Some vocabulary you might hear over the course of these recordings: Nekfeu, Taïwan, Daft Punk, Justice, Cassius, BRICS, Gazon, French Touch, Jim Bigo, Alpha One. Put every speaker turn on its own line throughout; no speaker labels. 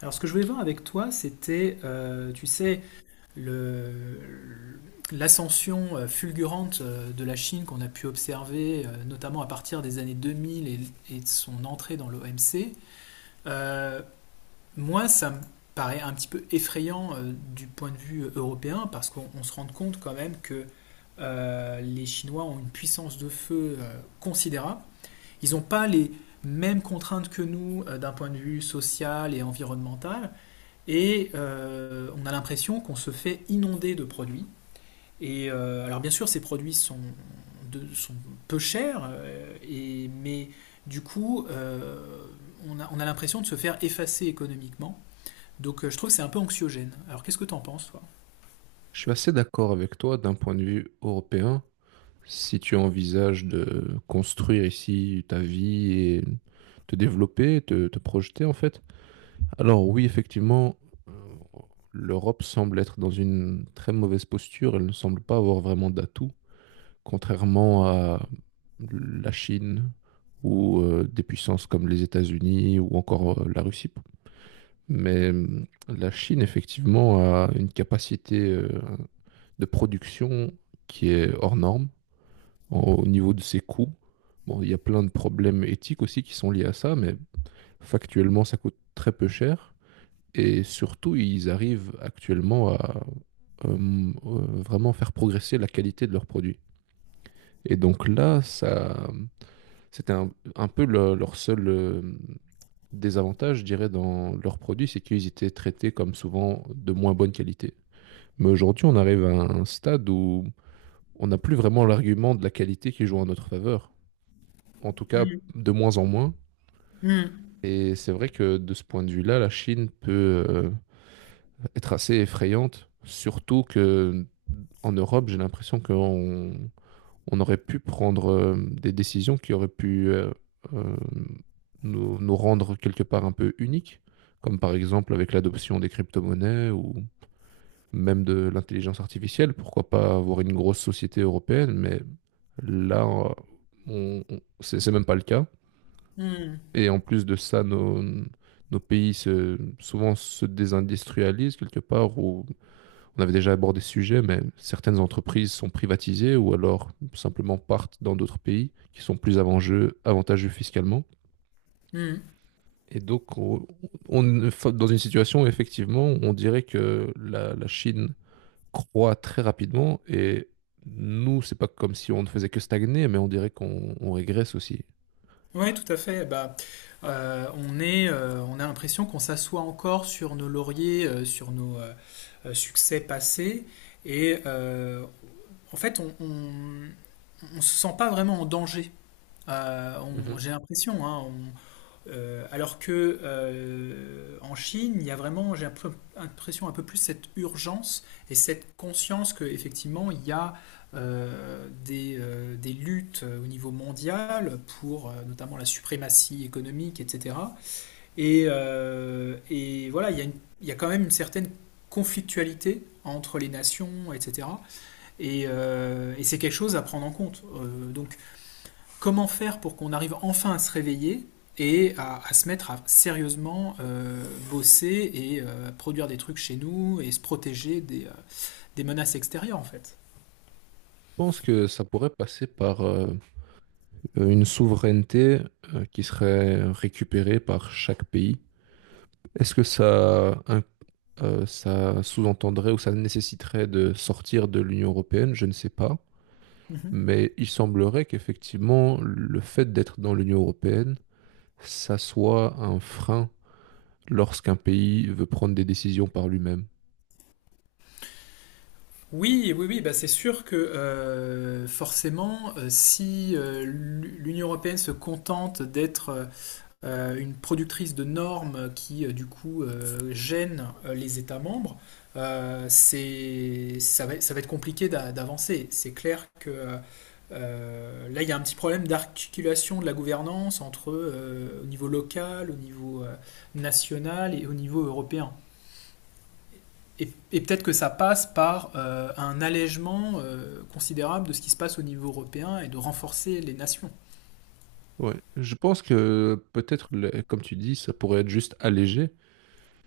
Alors ce que je voulais voir avec toi, c'était, tu sais, le- l'ascension fulgurante de la Chine qu'on a pu observer, notamment à partir des années 2000 et de son entrée dans l'OMC. Euh, Moi, ça me paraît un petit peu effrayant du point de vue européen, parce qu'on on se rend compte quand même que les Chinois ont une puissance de feu considérable. Ils n'ont pas les mêmes contraintes que nous d'un point de vue social et environnemental. Et on a l'impression qu'on se fait inonder de produits. Alors bien sûr, ces produits sont peu chers, mais du coup, on a l'impression de se faire effacer économiquement. Je trouve que c'est un peu anxiogène. Alors qu'est-ce que t'en penses, toi?
Je suis assez d'accord avec toi d'un point de vue européen. Si tu envisages de construire ici ta vie et te développer, te projeter en fait, alors oui, effectivement, euh, l'Europe semble être dans une très mauvaise posture. Elle ne semble pas avoir vraiment d'atout, contrairement à la Chine ou des puissances comme les États-Unis ou encore la Russie. Mais la Chine, effectivement, a une capacité de production qui est hors norme au niveau de ses coûts. Bon, il y a plein de problèmes éthiques aussi qui sont liés à ça, mais factuellement, ça coûte très peu cher. Et surtout, ils arrivent actuellement à euh, euh, vraiment faire progresser la qualité de leurs produits. Et donc là, ça, c'était un peu leur seul désavantage, je dirais, dans leurs produits, c'est qu'ils étaient traités comme souvent de moins bonne qualité. Mais aujourd'hui, on arrive à un stade où on n'a plus vraiment l'argument de la qualité qui joue en notre faveur. En tout cas,
Mm,
de moins en moins.
mm,
Et c'est vrai que de ce point de vue-là, la Chine peut être assez effrayante, surtout que en Europe, j'ai l'impression qu'on on aurait pu prendre des décisions qui auraient pu euh, nous rendre quelque part un peu uniques, comme par exemple avec l'adoption des crypto-monnaies ou même de l'intelligence artificielle, pourquoi pas avoir une grosse société européenne, mais là, c'est même pas le cas.
mm,
Et en plus de ça, nos pays souvent se désindustrialisent quelque part, ou on avait déjà abordé ce sujet, mais certaines entreprises sont privatisées ou alors simplement partent dans d'autres pays qui sont plus avantageux fiscalement.
mm.
Et donc, on est dans une situation où effectivement, on dirait que la Chine croît très rapidement et nous, c'est pas comme si on ne faisait que stagner, mais on dirait qu'on on régresse aussi.
Ouais, tout à fait. On a l'impression qu'on s'assoit encore sur nos lauriers, sur nos succès passés, et euh, en fait, on se sent pas vraiment en danger.
Mhm.
J'ai l'impression, alors que en Chine, il y a vraiment, l'impression un peu plus cette urgence et cette conscience que effectivement il y a des luttes au niveau mondial pour notamment la suprématie économique, etc. Et voilà, il y a il y a quand même une certaine conflictualité entre les nations, etc. Et c'est quelque chose à prendre en compte. Donc, comment faire pour qu'on arrive enfin à se réveiller et à se mettre à sérieusement bosser et produire des trucs chez nous et se protéger des menaces extérieures, en fait.
Je pense que ça pourrait passer par une souveraineté qui serait récupérée par chaque pays. Est-ce que ça, ça sous-entendrait ou ça nécessiterait de sortir de l'Union européenne? Je ne sais pas.
Mhm.
Mais il semblerait qu'effectivement, le fait d'être dans l'Union européenne, ça soit un frein lorsqu'un pays veut prendre des décisions par lui-même.
Oui, bah c'est sûr que forcément, si l'Union européenne se contente d'être une productrice de normes du gêne les États membres, ça va être compliqué d'avancer. C'est clair que là, il y a un petit problème d'articulation de la gouvernance entre au niveau local, au niveau national et au niveau européen. Et peut-être que ça passe par un allègement considérable de ce qui se passe au niveau européen et de renforcer les nations.
Ouais, je pense que peut-être, comme tu dis, ça pourrait être juste allégé.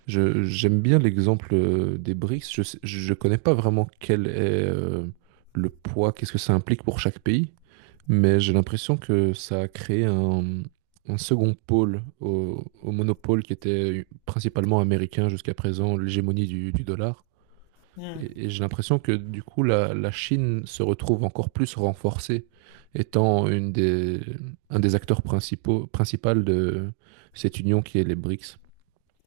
J'aime bien l'exemple des BRICS. Je connais pas vraiment quel est euh, le poids, qu'est-ce que ça implique pour chaque pays, mais j'ai l'impression que ça a créé un second pôle au monopole qui était principalement américain jusqu'à présent, l'hégémonie du dollar.
Hmm.
Et j'ai l'impression que du coup, la Chine se retrouve encore plus renforcée, étant un des acteurs principaux de cette union qui est les BRICS.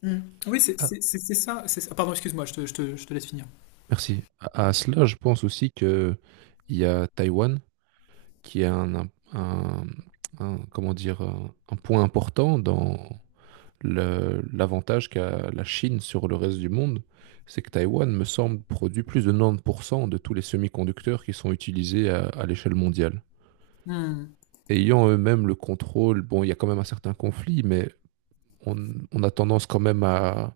Mm. Oui,
Ah,
c'est ça. C'est ça. Pardon, excuse-moi, je te laisse finir.
merci. À cela, je pense aussi que il y a Taïwan qui est un point important dans l'avantage qu'a la Chine sur le reste du monde. C'est que Taïwan, me semble, produit plus de 90% de tous les semi-conducteurs qui sont utilisés à l'échelle mondiale.
Mm.
Ayant eux-mêmes le contrôle, bon, il y a quand même un certain conflit, mais on, on a tendance quand même à,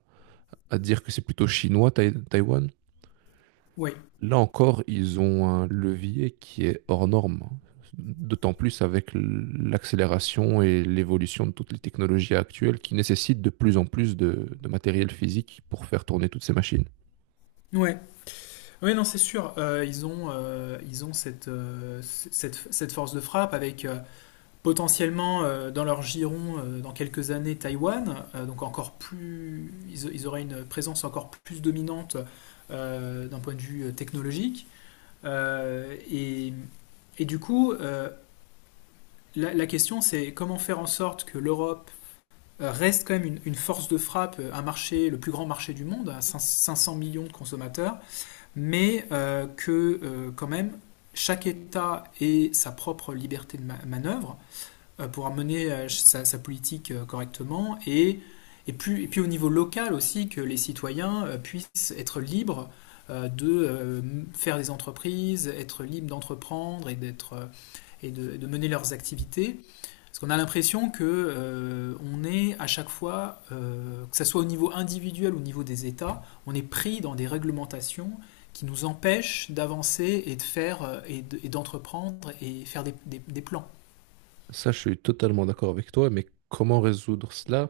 à dire que c'est plutôt chinois, Taïwan.
Oui,
Là encore, ils ont un levier qui est hors norme, d'autant plus avec l'accélération et l'évolution de toutes les technologies actuelles qui nécessitent de plus en plus de matériel physique pour faire tourner toutes ces machines.
ouais. Oui, non, c'est sûr. Ils ont cette force de frappe avec potentiellement dans leur giron dans quelques années Taïwan. Donc encore plus, ils auraient une présence encore plus dominante d'un point de vue technologique. Euh, et, et du coup, la question c'est comment faire en sorte que l'Europe reste quand même une force de frappe, un marché, le plus grand marché du monde, à 500 millions de consommateurs, mais que quand même chaque État ait sa propre liberté de manœuvre pour mener politique correctement et puis au niveau local aussi que les citoyens puissent être libres de faire des entreprises, être libres d'entreprendre et de mener leurs activités parce qu'on a l'impression que on est à chaque fois, que ce soit au niveau individuel ou au niveau des États, on est pris dans des réglementations qui nous empêchent d'avancer et de faire et d'entreprendre et faire des plans.
Ça, je suis totalement d'accord avec toi, mais comment résoudre cela?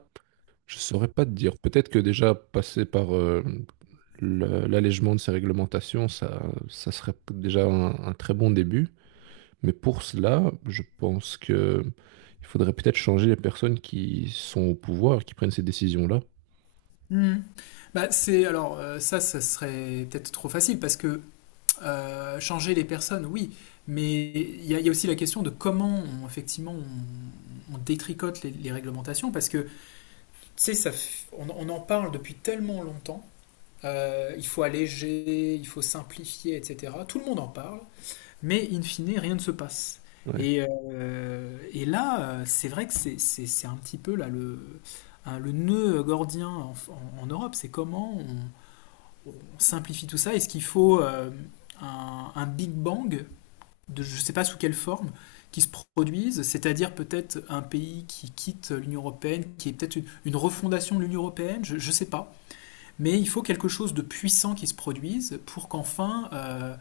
Je saurais pas te dire. Peut-être que déjà passer par l'allègement de ces réglementations, ça serait déjà un très bon début. Mais pour cela, je pense que il faudrait peut-être changer les personnes qui sont au pouvoir, qui prennent ces décisions-là.
Mmh. Bah, c'est ça serait peut-être trop facile parce que changer les personnes, oui, mais il y a aussi la question de comment effectivement on détricote les réglementations parce que tu sais, on en parle depuis tellement longtemps, il faut alléger, il faut simplifier, etc. Tout le monde en parle, mais in fine, rien ne se passe.
Ouais.
C'est vrai que c'est un petit peu là, le nœud gordien en Europe, c'est comment on simplifie tout ça. Est-ce qu'il faut un Big Bang, je ne sais pas sous quelle forme, qui se produise, c'est-à-dire peut-être un pays qui quitte l'Union européenne, qui est peut-être une refondation de l'Union européenne, je ne sais pas. Mais il faut quelque chose de puissant qui se produise pour qu'enfin euh,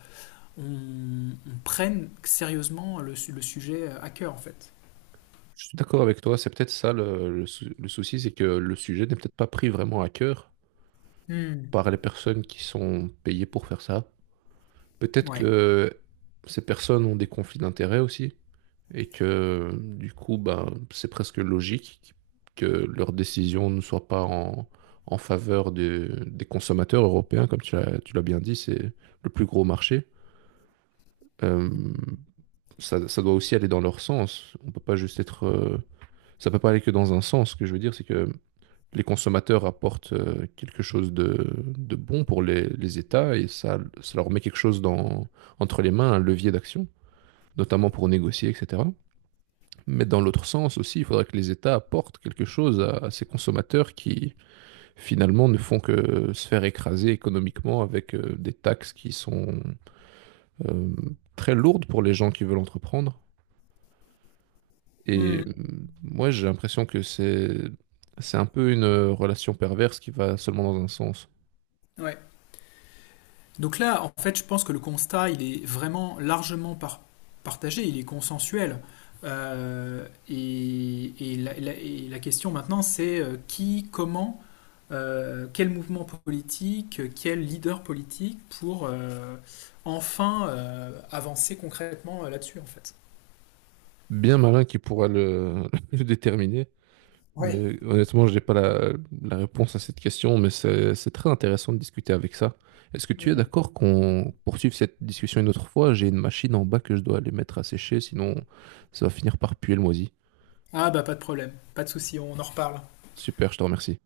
on, on prenne sérieusement le sujet à cœur, en fait.
Je suis d'accord avec toi, c'est peut-être ça le souci, c'est que le sujet n'est peut-être pas pris vraiment à cœur
Hmm.
par les personnes qui sont payées pour faire ça. Peut-être
Ouais.
que ces personnes ont des conflits d'intérêts aussi, et que du coup, ben, c'est presque logique que leurs décisions ne soient pas en faveur des consommateurs européens, comme tu l'as bien dit, c'est le plus gros marché. Euh, ça doit aussi aller dans leur sens. On peut pas juste être. Ça peut pas aller que dans un sens. Ce que je veux dire, c'est que les consommateurs apportent quelque chose de bon pour les États et ça leur met quelque chose entre les mains, un levier d'action, notamment pour négocier, etc. Mais dans l'autre sens aussi, il faudrait que les États apportent quelque chose à ces consommateurs qui finalement ne font que se faire écraser économiquement avec des taxes qui sont euh, très lourdes pour les gens qui veulent entreprendre. Et
Hmm.
euh, moi, j'ai l'impression que c'est un peu une relation perverse qui va seulement dans un sens.
Ouais. Donc là, en fait, je pense que le constat, il est vraiment largement partagé, il est consensuel. Et et la question maintenant, c'est comment quel mouvement politique, quel leader politique pour enfin avancer concrètement là-dessus en fait.
Bien malin qui pourra le déterminer.
Ouais.
Mais honnêtement, je n'ai pas la réponse à cette question, mais c'est très intéressant de discuter avec ça. Est-ce que tu es
Hmm.
d'accord qu'on poursuive cette discussion une autre fois? J'ai une machine en bas que je dois aller mettre à sécher, sinon ça va finir par puer le moisi.
Ah bah pas de problème, pas de souci, on en reparle.
Super, je te remercie.